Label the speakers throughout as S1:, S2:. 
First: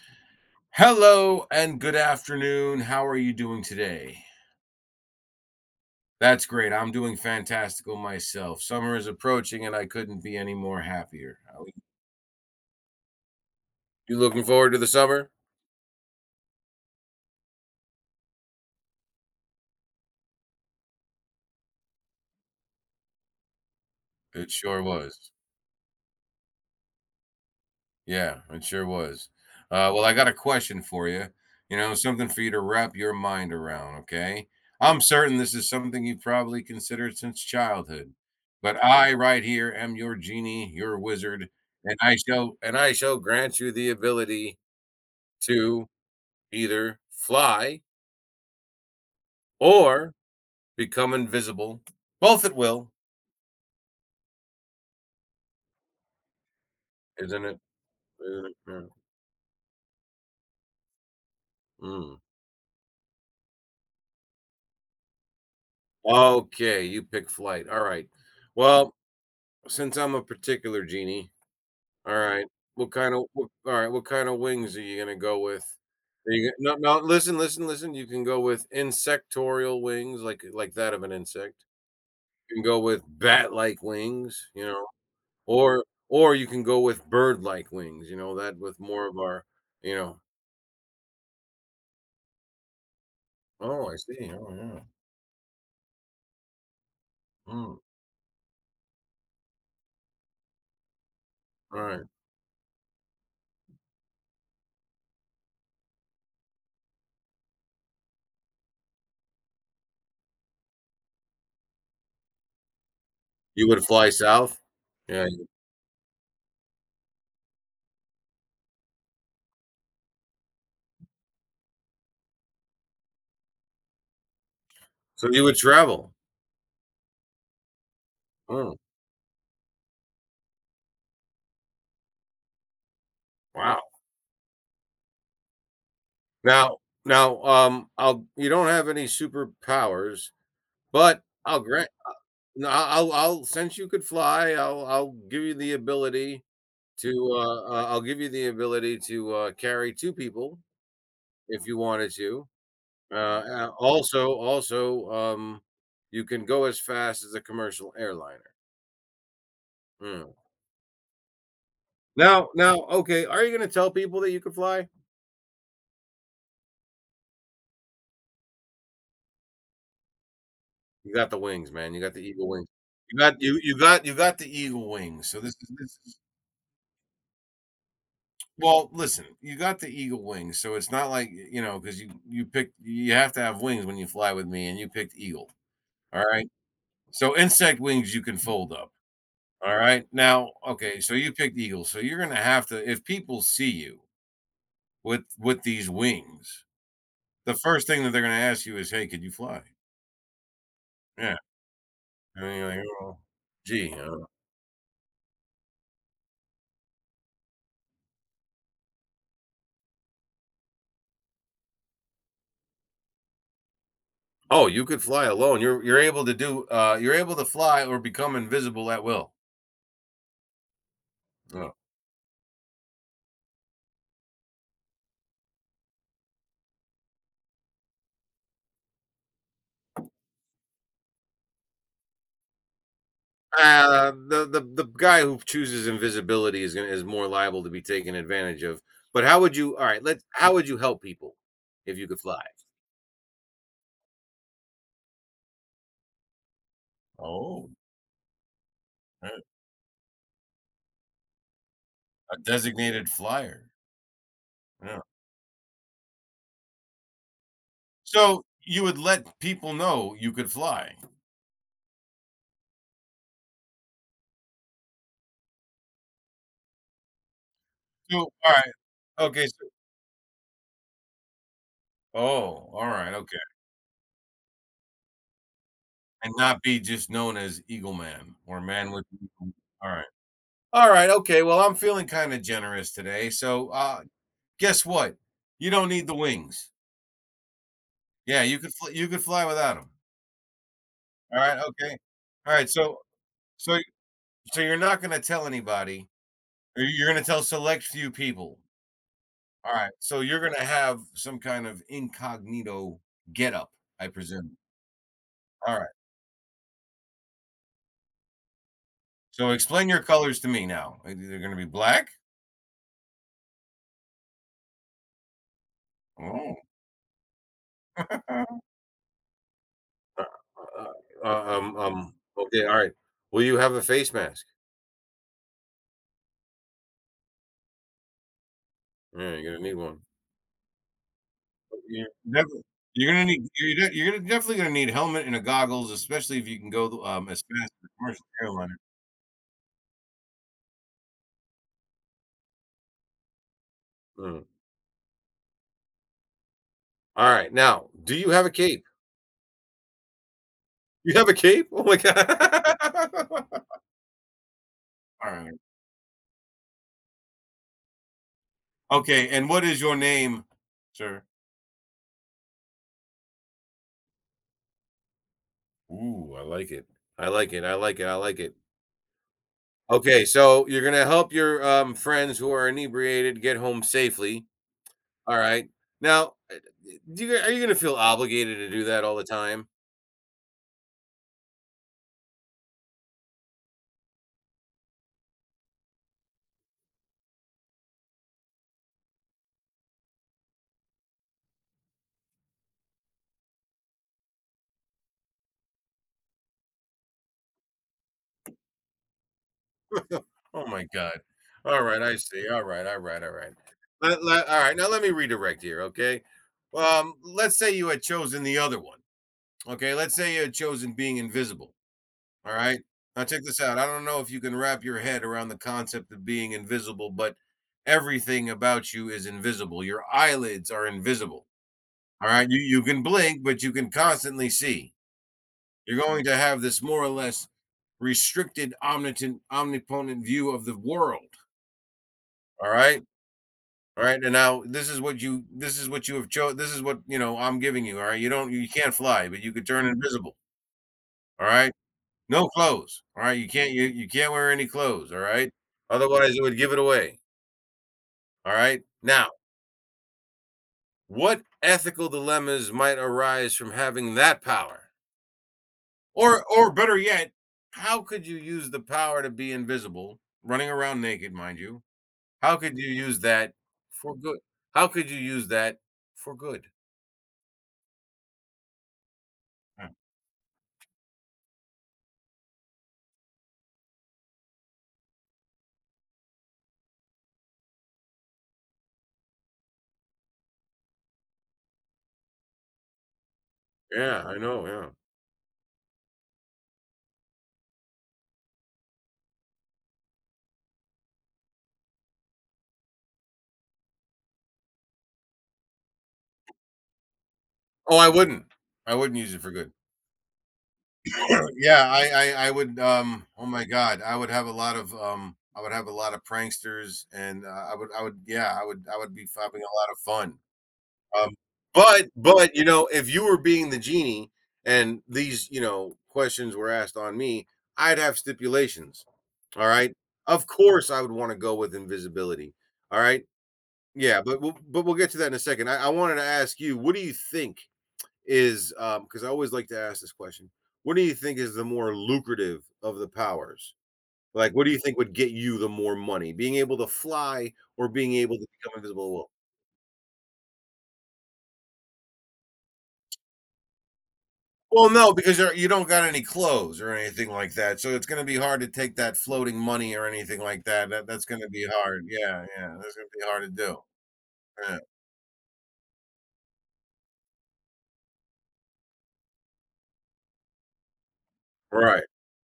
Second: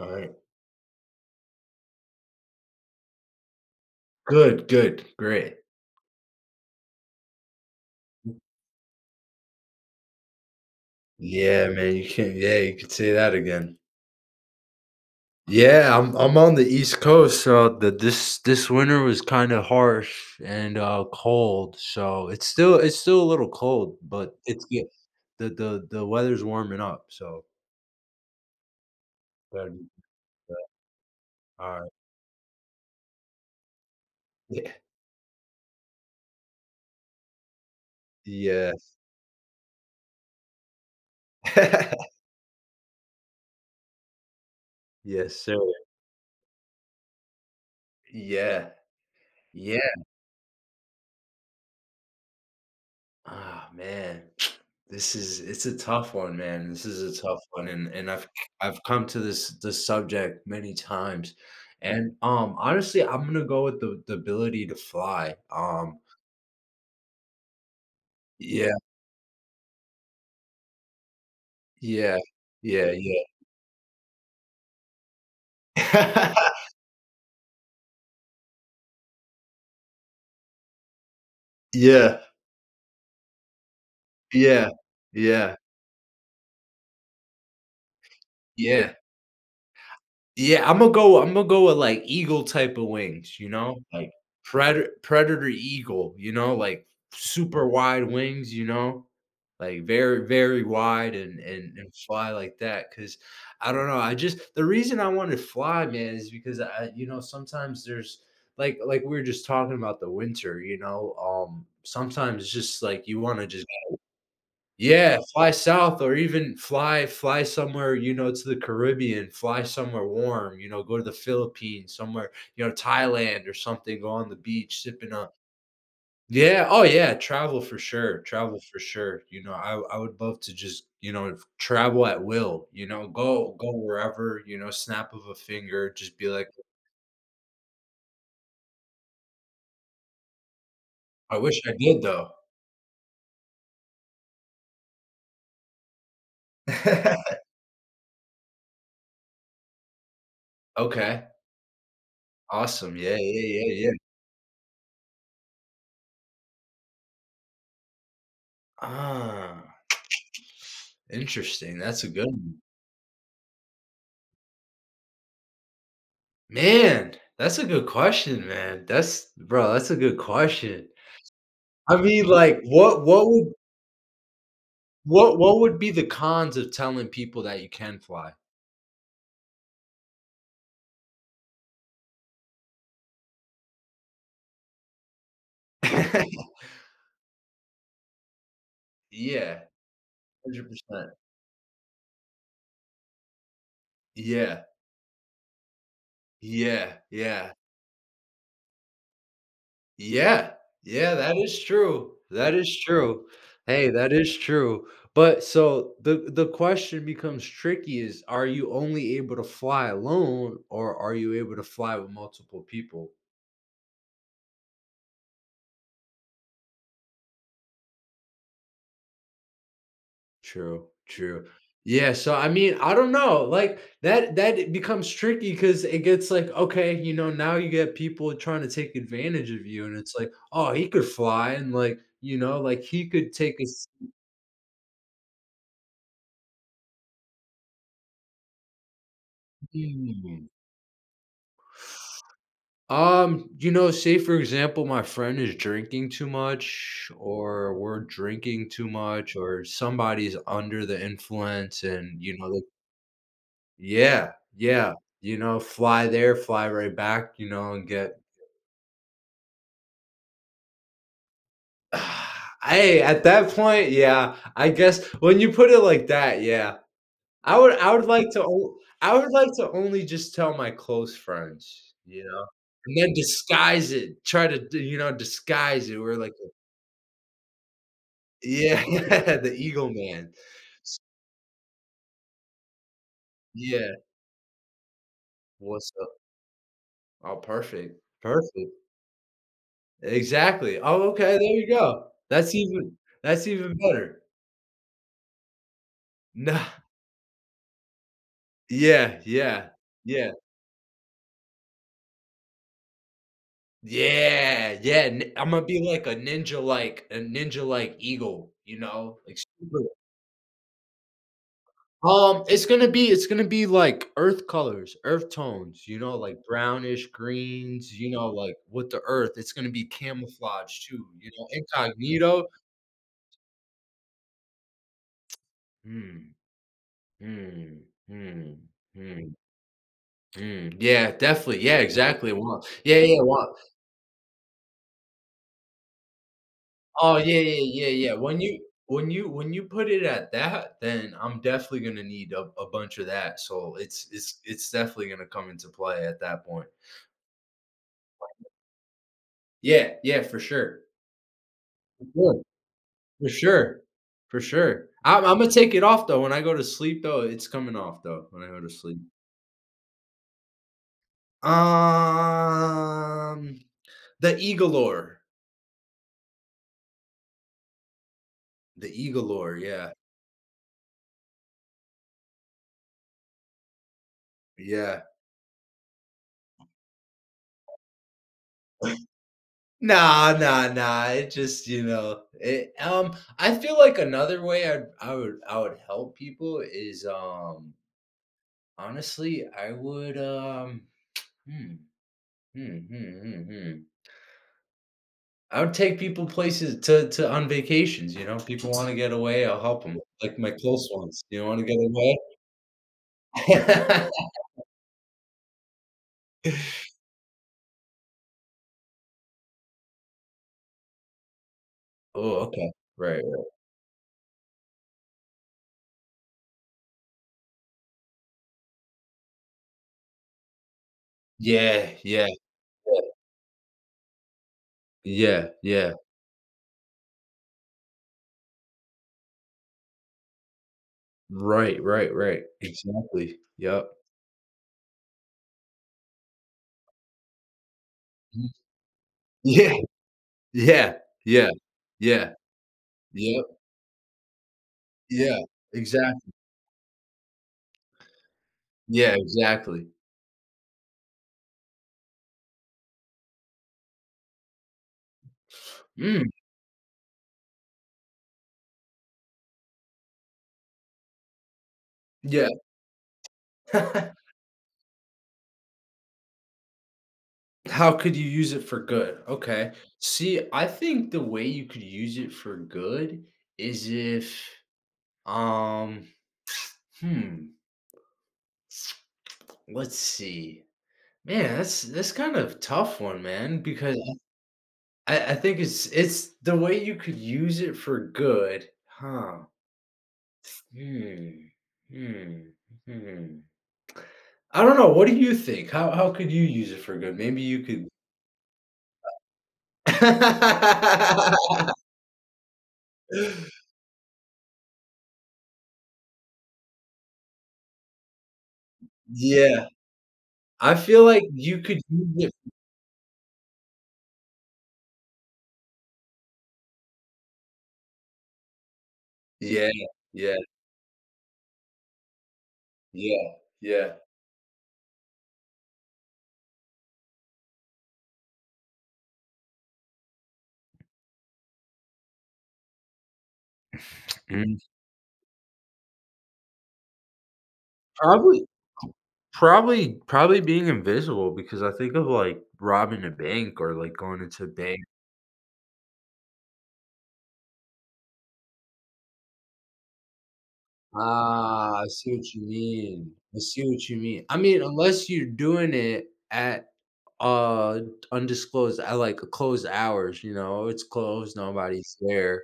S1: Alright.
S2: Hello and good afternoon. How are you doing today?
S1: Good, good, great.
S2: That's great. I'm doing fantastical myself. Summer is approaching and I couldn't be any more happier.
S1: Yeah, man, you can't you could say that again.
S2: You looking forward to the summer?
S1: Yeah, I'm on the East Coast, so the this this winter was kinda harsh and, cold, so it's still a little cold, but
S2: It
S1: it's
S2: sure
S1: get
S2: was.
S1: the weather's warming up, so
S2: Yeah, it sure was.
S1: better be
S2: Well, I got a
S1: prepared.
S2: question for you. You
S1: Alright.
S2: know, something for you to wrap your mind around, okay?
S1: Yeah.
S2: I'm certain this is something you've probably considered since childhood. But
S1: Yes.
S2: I right here am your genie, your wizard, and I shall grant you the ability
S1: Yes, sir.
S2: to either fly
S1: Yeah. Yeah.
S2: or become invisible, both at will,
S1: Ah, man. This is it's a tough one, man. This is a tough
S2: isn't it?
S1: one, and
S2: Isn't it?
S1: I've
S2: Yeah.
S1: come to this subject many times, and
S2: Mm.
S1: honestly, I'm gonna go with the ability to fly.
S2: Okay, you pick flight. All right.
S1: Yeah,
S2: Well, since I'm a particular genie, all
S1: yeah,
S2: right.
S1: yeah,
S2: What kind
S1: yeah,
S2: of what, All right? What kind of wings are you gonna go with? No, no? Listen, listen, listen. You can go with insectorial wings, like that of an insect.
S1: yeah,
S2: You can go with bat-like wings,
S1: yeah, yeah,
S2: or or you can go with bird-like wings, that with
S1: yeah.
S2: more of our you know
S1: Yeah, Imma go with, like, eagle type of wings, you know?
S2: Oh, I
S1: Like,
S2: see. Oh, yeah.
S1: predator eagle, you know? Like, super
S2: Mm,
S1: wide wings, you know? Like, very, very wide and and
S2: alright.
S1: fly like that. Cause I don't know, I just the reason I wanna fly, man, is because I sometimes there's like, we were just talking about the winter, you know? Sometimes it's just, like, you wanna just
S2: You would fly south?
S1: yeah,
S2: Yeah,
S1: fly south or even fly somewhere, you know, to the Caribbean, fly somewhere warm, you know, go to the Philippines, somewhere, you know, Thailand or something, go on the beach, sipping
S2: so
S1: a
S2: you would travel.
S1: yeah, oh yeah, travel
S2: Mm,
S1: for sure, you know, I would love to just, you know, travel at will, you know, go
S2: wow.
S1: wherever, you know, snap of a finger, just be like,
S2: Now now, I'll you don't have any superpowers, but
S1: "I
S2: I'll
S1: wish I
S2: grant
S1: did though."
S2: no, I'll, since you could fly, I'll give you the ability to, I'll give you the ability to, carry 2 people
S1: Okay,
S2: if you wanted to.
S1: awesome,
S2: Uh,
S1: yeah, yeah,
S2: uh,
S1: yeah, yeah.
S2: also also, um, you can go as fast as a commercial airliner.
S1: Ah,
S2: Mm.
S1: interesting, that's a good
S2: Now
S1: one.
S2: now, okay, are you gonna tell people that you can fly?
S1: Man, that's a good question, man. That's bro, that's a good question.
S2: You got the wings, man,
S1: I
S2: you got the
S1: mean,
S2: eagle
S1: like,
S2: wings. You
S1: what
S2: got
S1: would
S2: you you got you got the eagle wings, so this
S1: what
S2: is
S1: would be
S2: this
S1: the
S2: is
S1: cons of telling people that you can fly?
S2: Well, listen, you got the eagle wings, so it's not like, because you have to have wings when you fly with me, and you picked eagle, alright? So, insect wings you can fold up,
S1: Yeah,
S2: alright? Now, okay,
S1: 100%.
S2: so you picked eagle, so you're gonna have to if people see you
S1: Yeah,
S2: with these wings,
S1: yeah,
S2: the
S1: yeah,
S2: first thing that they're gonna ask you is, "Hey, could you fly?"
S1: yeah, yeah,
S2: Yeah,
S1: that is true.
S2: and
S1: That
S2: then you're
S1: is
S2: like, "Oh,
S1: true. Hey,
S2: gee,
S1: that
S2: uh."
S1: is true. But so the question becomes tricky is, are you only able to fly alone or are you able to fly with multiple people?
S2: Oh, you could fly alone. You're able to do you're able to fly or become invisible at will.
S1: True, true.
S2: Oh.
S1: Yeah, so I mean, I don't know, like that it becomes tricky because it gets like, okay, you know, now you get people trying to take advantage of you, and it's like, oh, he could fly, and like, you know, like he could take a
S2: The guy who chooses invisibility is gonna is more liable to be taken advantage of. But how would you all right, let's
S1: scene.
S2: how would you help people if you could fly?
S1: You know, say for example, my friend is drinking too much,
S2: Oh,
S1: or we're drinking too
S2: uh,
S1: much, or somebody's under the influence, and
S2: a
S1: you know, like,
S2: designated flyer.
S1: yeah, yeah,
S2: Yeah.
S1: you know, fly there, fly right back, you know, and get
S2: So you would let people know you could fly.
S1: Hey, at that point, yeah, I guess when you put it like that, yeah. I would
S2: So all
S1: like to
S2: right.
S1: o I would
S2: Okay.
S1: like
S2: So,
S1: to only just tell my close friends, you know,
S2: oh, all
S1: and then
S2: right. Okay.
S1: disguise it, try to d you know, disguise it. We're
S2: And
S1: like
S2: not be just known as Eagle Man or
S1: yeah,
S2: Man with.
S1: the
S2: All
S1: Eagle
S2: right.
S1: Man.
S2: All
S1: S
S2: right. Okay. Well, I'm feeling kind of generous today. So,
S1: Yeah,
S2: guess what? You don't
S1: "What's
S2: need
S1: up?"
S2: the wings.
S1: Oh, perfect,
S2: Yeah,
S1: perfect.
S2: you could fly without them.
S1: Exactly. Oh, okay,
S2: All
S1: there
S2: right.
S1: you
S2: Okay.
S1: go.
S2: All right. So
S1: That's even
S2: so
S1: better.
S2: so, you're not going to tell anybody. Or
S1: Nah
S2: you're going to tell select few people.
S1: yeah, yeah,
S2: All right. So
S1: yeah.
S2: you're going to have some kind of incognito getup, I presume.
S1: Yeah, yeah, n Imma
S2: All
S1: be
S2: right.
S1: like a ninja like a ninja like eagle, you know, like
S2: So
S1: super
S2: explain your colors to me now. They're going to be black.
S1: it's gonna be like earth colors, earth tones, you know, like
S2: Oh.
S1: brownish greens, you know,
S2: Uh,
S1: like with the earth, it's gonna be camouflage too, you know, incognito.
S2: Okay. All right. Will you have a face mask?
S1: Mm, mm, mm, mm,
S2: Yeah, you're gonna need one.
S1: mm, yeah, definitely, yeah,
S2: Yeah,
S1: exactly,
S2: definitely.
S1: wow, yeah, yeah, wow.
S2: You're gonna definitely gonna need helmet and a goggles, especially if you can go,
S1: Oh, yeah,
S2: as
S1: yeah,
S2: fast as
S1: yeah,
S2: a
S1: yeah.
S2: commercial airliner.
S1: When you put it at that, then I'm definitely gonna need a bunch of that. So it's
S2: Mm.
S1: it's definitely gonna come into play at that point.
S2: Alright, now, do you have a cape?
S1: Yeah, yeah, for sure.
S2: You have a cape? Oh my
S1: For sure. For
S2: god.
S1: sure. For sure. I'm gonna
S2: Alright.
S1: take it off though. When I go to sleep though, it's coming off though when I go to sleep.
S2: Okay, and what is your name, sir?
S1: Um the Eagle Lore.
S2: Ooh, I like it. I like it, I like it, I like it.
S1: The Eagle Lore, yeah.
S2: Okay, so you're gonna help your, friends who are inebriated get home safely,
S1: Yeah.
S2: alright? Now, do you are you gonna feel obligated to do that all the time?
S1: Nah, nah, nah. It just, you know, it I feel like another way I would I would help people is honestly I would hmm, hmm, hmm, hmm, hmm. I would take people places to on vacations, you know. People want to get away, I'll help them. Like my
S2: Oh my
S1: close
S2: god.
S1: ones, you want to get
S2: All right, I
S1: away?
S2: see. All right, all right, all right. All right, now let me redirect here, okay? Let's say you had chosen the other one. Okay, let's say you had chosen being invisible.
S1: Oh,
S2: All
S1: okay.
S2: right.
S1: Right,
S2: Now check
S1: right.
S2: this out. I don't know if you can wrap your head around the concept of being invisible, but everything about you is invisible. Your eyelids are invisible.
S1: Yeah, yeah,
S2: All right. You
S1: yeah,
S2: can blink, but you can constantly see.
S1: yeah, yeah.
S2: You're going to have this more or less restricted omnipotent view of the world,
S1: Right, right, right.
S2: all right.
S1: Exactly. Yep.
S2: All right, and now this is what, I'm giving you, all right? You can't fly, but you could
S1: Yeah.
S2: turn invisible,
S1: Yeah,
S2: all
S1: yeah,
S2: right?
S1: yeah,
S2: No clothes, all right?
S1: yep,
S2: You can't wear any clothes, all
S1: yeah,
S2: right?
S1: exactly.
S2: Otherwise, it would give it away, all right?
S1: Yeah,
S2: Now,
S1: exactly.
S2: what ethical dilemmas might arise from having that power?
S1: Mm,
S2: Or better yet, how could you use the power to be invisible, running around naked, mind you?
S1: yeah.
S2: How could you use that for good? How could you use that for good?
S1: How could you use it for good? Okay.
S2: Yeah.
S1: See, I think the way you could use it for good is if, um, hmm, let's see. Man, that's kind of tough one, man, because
S2: Yeah, I know, yeah.
S1: I think it's the way you could use it for good. Huh. Hmm. Hmm. Hmm. I don't know. What do you think? How could you use it for good? Maybe you could
S2: Oh, I wouldn't. I wouldn't use it for good. Yeah, I would, oh my god, I would have a lot of pranksters and, I would yeah, I would be having
S1: yeah.
S2: a lot of fun.
S1: I feel like
S2: Um,
S1: you could
S2: but
S1: use it
S2: if you were being the genie and these, questions were asked on me, I'd have stipulations,
S1: yeah,
S2: alright?
S1: yeah,
S2: Of course, I would wanna go with invisibility, alright?
S1: yeah, yeah.
S2: Yeah, but we'll get to that in a second. I wanted to ask you, what do you think is because I always like to ask this question. What do you think is the more lucrative of the powers? Like,
S1: Mm,
S2: what do you think would get you the more money? Being able to fly or being able to
S1: probably
S2: become invisible? Well,
S1: probably probably being invisible because I think of, like, robbing a bank or, like, going into a bank.
S2: no, because you don't got any clothes or anything like that, so it's going to be hard to take that floating money or anything like that. That's going to be
S1: Ah, I
S2: hard.
S1: see what you
S2: Yeah, yeah, that's going
S1: mean.
S2: to be
S1: I
S2: hard to
S1: see
S2: do.
S1: what you mean. I mean,
S2: Yeah,
S1: unless you're doing it at, uh, undisclosed at, like, closed hours, you know, it's closed, nobody's
S2: right.
S1: there.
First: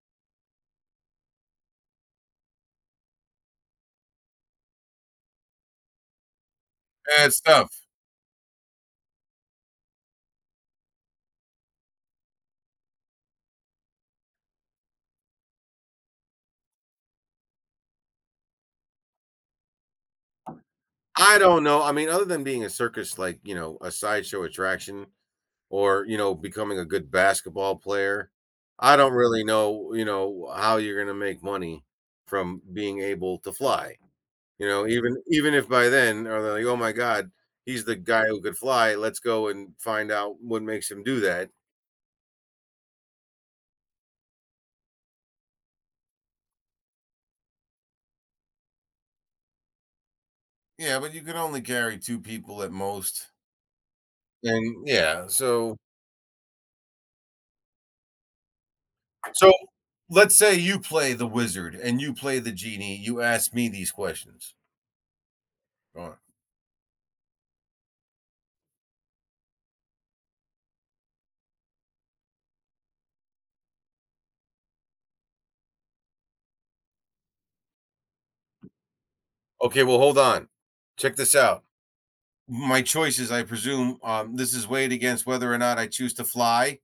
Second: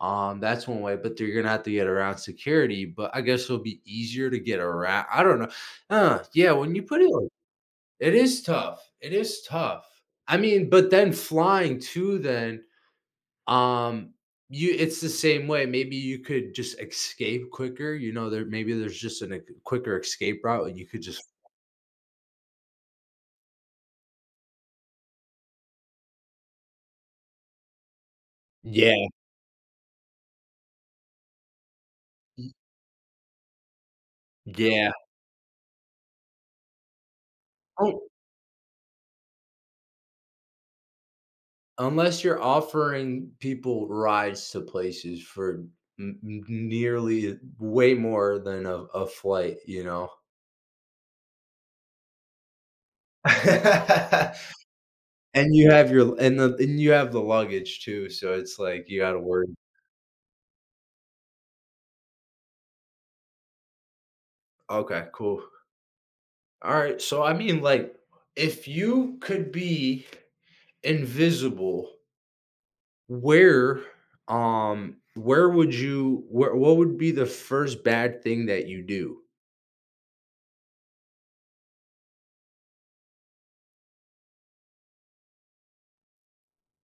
S1: That's one way, but they are gonna have to get around security. But I guess it'll be easier to get around. I don't know. Yeah, when you put it, like,
S2: That's tough.
S1: it is tough. It is tough. I mean, but then flying too. Then, um, you it's the same way. Maybe you could just escape quicker. You know, there maybe there's just an, a quicker escape route, and you could just
S2: I don't know. I mean, other than being a circus, like a sideshow attraction, or, becoming a good basketball player. I
S1: yeah.
S2: don't really know, how you're gonna make money from being able to fly.
S1: Yeah.
S2: Even if by then are they like, "Oh my god, he's the guy who could fly. Let's go and find out what makes him do that."
S1: Unless you're offering people rides to places for n n nearly way more than a flight, you know?
S2: Yeah, but you can only carry 2 people at most. And yeah,
S1: And you
S2: so
S1: have your and the and you have the luggage too, so it's like you gotta worry
S2: So, let's say you play the wizard and you play the genie, you ask me these questions.
S1: okay, cool.
S2: Go on.
S1: Alright, so I mean, like, if you could be invisible, where, where would you where what would be the first bad thing that you do?
S2: Okay, well, hold on. Check this out. My choices, I presume, this is weighed against whether or not I choose to fly.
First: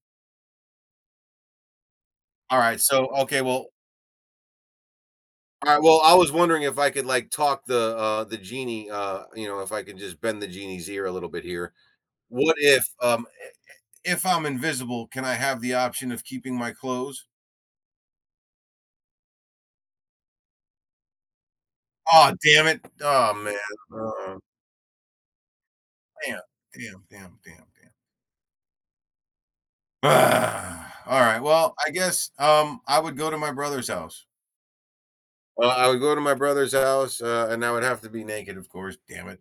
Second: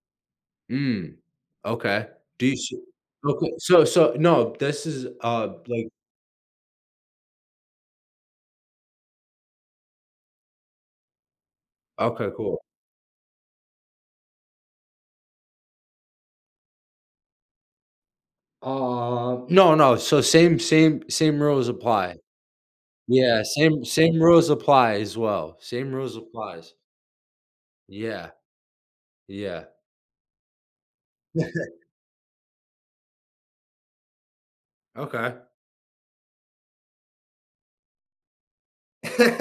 S1: Mm. Okay. Do you
S2: All
S1: s
S2: right, so okay,
S1: okay,
S2: well,
S1: so so no, this is,
S2: all right,
S1: like
S2: well, I was wondering if I could like talk the genie, if I could just bend the genie's ear a little bit here.
S1: okay,
S2: What
S1: cool.
S2: if If I'm invisible, can I have the option of keeping my clothes?
S1: No, no, so same rules apply.
S2: Oh, damn it. Oh
S1: Yeah,
S2: man.
S1: same
S2: Uh,
S1: rules apply as well. Same rules
S2: Damn,
S1: applies.
S2: damn, damn, damn, damn.
S1: Yeah, yeah.
S2: All right. Well, I guess I would go to my brother's house.
S1: Okay.
S2: I would go to my brother's house, and I would have to be naked, of course. Damn it!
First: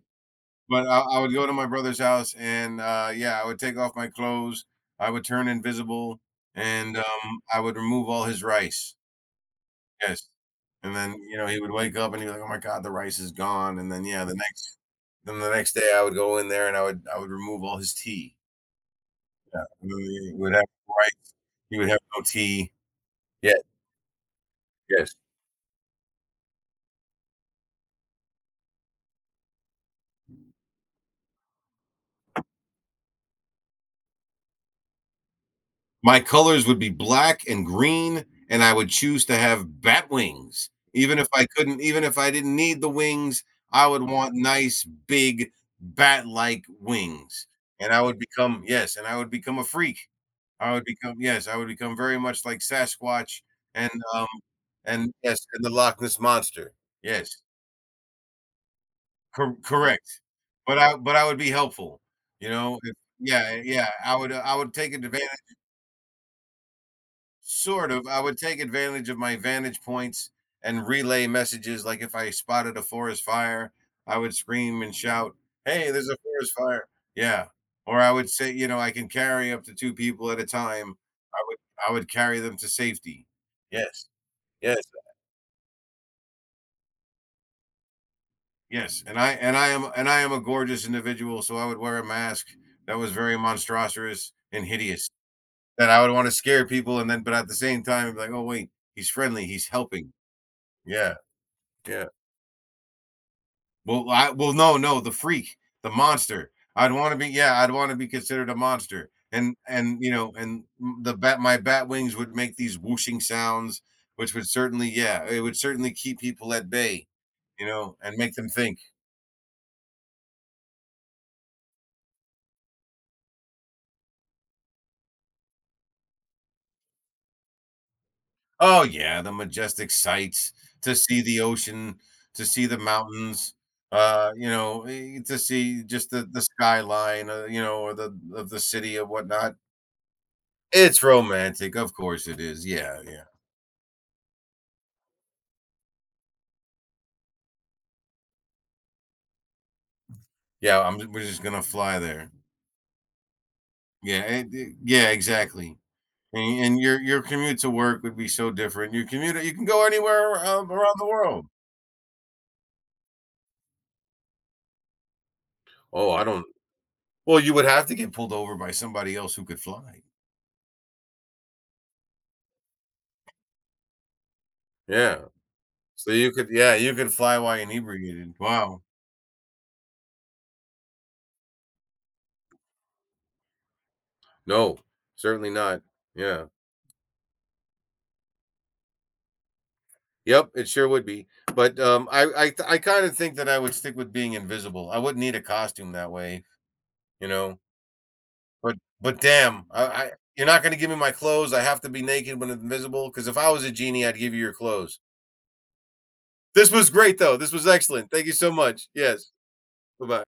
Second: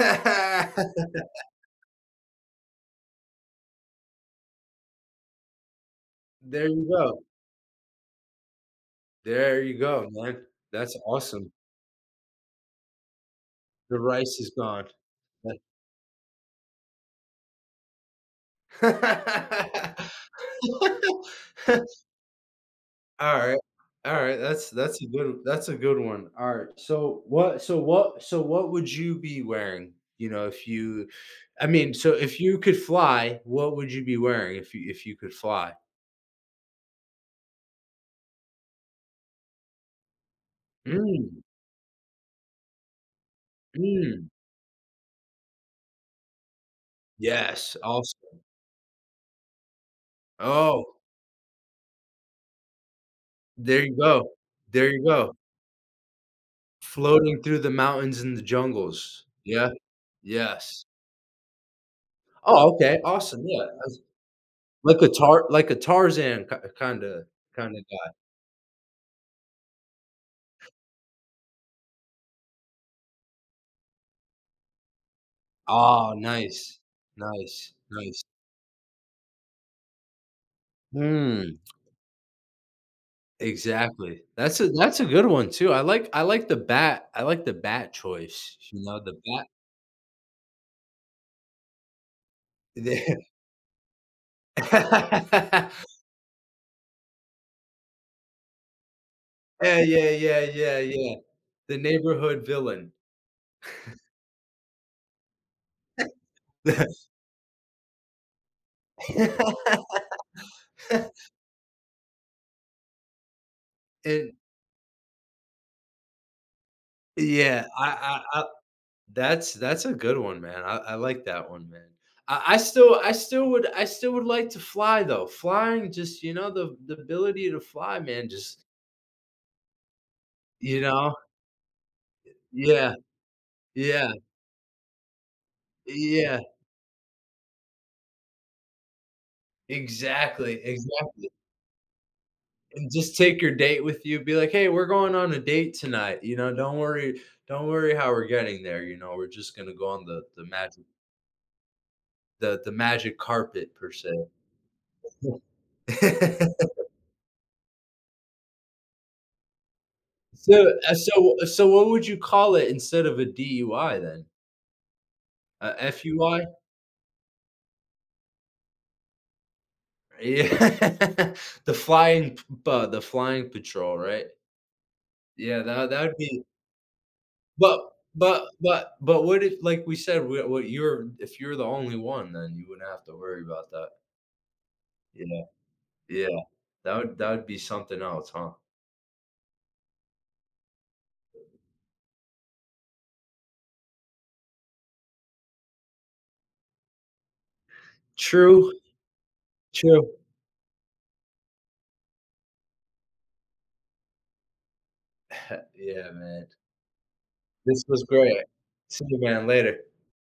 S2: But I, I would go to my brother's house, and yeah, I would take off my clothes. I would turn invisible,
S1: There you
S2: and
S1: go.
S2: I would remove all his rice.
S1: There you go,
S2: Yes,
S1: man.
S2: and
S1: That's
S2: then
S1: awesome.
S2: he would wake up and he'd be like, "Oh my god, the rice is gone." And
S1: The
S2: then yeah,
S1: rice is gone.
S2: the next day I would go in there and I would remove all his tea. And then he would have rice. He would have no tea.
S1: Alright,
S2: Yes,
S1: alright, that's a
S2: yes.
S1: good that's a good one. Alright, so what would you be wearing, you know, if you I mean, so if you could fly, what would you be wearing if you could fly?
S2: My colors would be black and green, and I would choose to have bat wings. Even if
S1: Mm,
S2: I couldn't, even if I didn't need the wings, I would
S1: mm,
S2: want nice, big, bat like wings.
S1: yes,
S2: And I
S1: also
S2: would become, yes, and I would become a freak. I would
S1: oh,
S2: become, yes, I would become very much like Sasquatch
S1: there
S2: and,
S1: you
S2: um,
S1: go, there you
S2: and
S1: go.
S2: yes, and the Loch Ness Monster. Yes,
S1: Floating through the mountains and the jungles.
S2: cor-
S1: Yeah,
S2: correct. But
S1: yes.
S2: I would be helpful, you
S1: Oh,
S2: know? If,
S1: okay, awesome,
S2: yeah,
S1: yeah,
S2: yeah. I would take advantage.
S1: like a Tarzan kinda kinda
S2: Sort of.
S1: guy.
S2: I would take advantage of my vantage points and relay messages. Like if I spotted a forest fire, I would scream and shout, "Hey, there's
S1: Oh,
S2: a forest
S1: nice.
S2: fire." Yeah.
S1: Nice,
S2: Or I
S1: nice.
S2: would say, I can carry up to two people at a time. I would
S1: Mm,
S2: I would carry them to safety. Yes.
S1: exactly.
S2: Yes.
S1: That's a good one too. I like the bat I like the bat choice, you know,
S2: Yes.
S1: the
S2: And I
S1: bat
S2: and I am and I am a gorgeous individual, so I would wear a mask that was
S1: the
S2: very monstrous and hideous. That I would want to scare people and then but at the same time be like, oh wait, he's friendly, he's
S1: yeah, yeah,
S2: helping.
S1: yeah, yeah,
S2: Yeah.
S1: yeah. The
S2: Yeah.
S1: neighborhood villain.
S2: Well, no, no, the freak, the monster. I'd want to be, yeah, I'd want to be considered a monster, and and the bat, my bat wings would make these whooshing sounds,
S1: And
S2: yeah, it would certainly keep people at bay, you
S1: yeah,
S2: know, and make
S1: I
S2: them think,
S1: that's a good one, man. I like that one, man. I still would like to fly though. Flying just, you know, the ability to fly, man, just,
S2: oh yeah, the majestic sights
S1: you
S2: to
S1: know?
S2: see the ocean, to see the
S1: Yeah.
S2: mountains,
S1: Yeah,
S2: to see just the
S1: yeah,
S2: the skyline, or the of the city or whatnot.
S1: exactly,
S2: It's
S1: exactly,
S2: romantic, of course it is.
S1: and
S2: Yeah,
S1: just
S2: yeah.
S1: take your date with you, be like, "Hey, we're going on a date tonight, you know, don't worry how we're getting there, you know, we're just gonna go on the
S2: Yeah,
S1: magic
S2: I'm we're just gonna fly there.
S1: the magic carpet per se."
S2: Yeah, and y yeah, exactly. And your commute to work would be so different. Your commute, you can go anywhere,
S1: So,
S2: around the world.
S1: so what would you call it instead of a DUI then? A
S2: Oh, I
S1: FUI?
S2: don't well, you would have to get pulled over by somebody else who could fly.
S1: Yeah, the flying patrol, right?
S2: Yeah.
S1: Yeah, that that
S2: So
S1: would
S2: you
S1: be
S2: could yeah, you could fly while
S1: but
S2: inebriated. Wow.
S1: what if, like we said, wh what you're if you're the only one, then you wouldn't have to worry about that.
S2: No,
S1: Yeah,
S2: certainly not.
S1: yeah,
S2: Yeah.
S1: that would be something else, huh?
S2: Yep, it sure would be. But, I kinda think that I would stick with being invisible. I wouldn't need a costume that way, you know?
S1: True,
S2: But but damn,
S1: true.
S2: I you're not gonna give me my clothes, I have to be naked when invisible. Because if I was a genie, I'd give you your clothes.
S1: Yeah, man.
S2: This was great, though, this was
S1: This was
S2: excellent, thank you
S1: great.
S2: so much,
S1: See you,
S2: yes,
S1: man, later.
S2: bye-bye.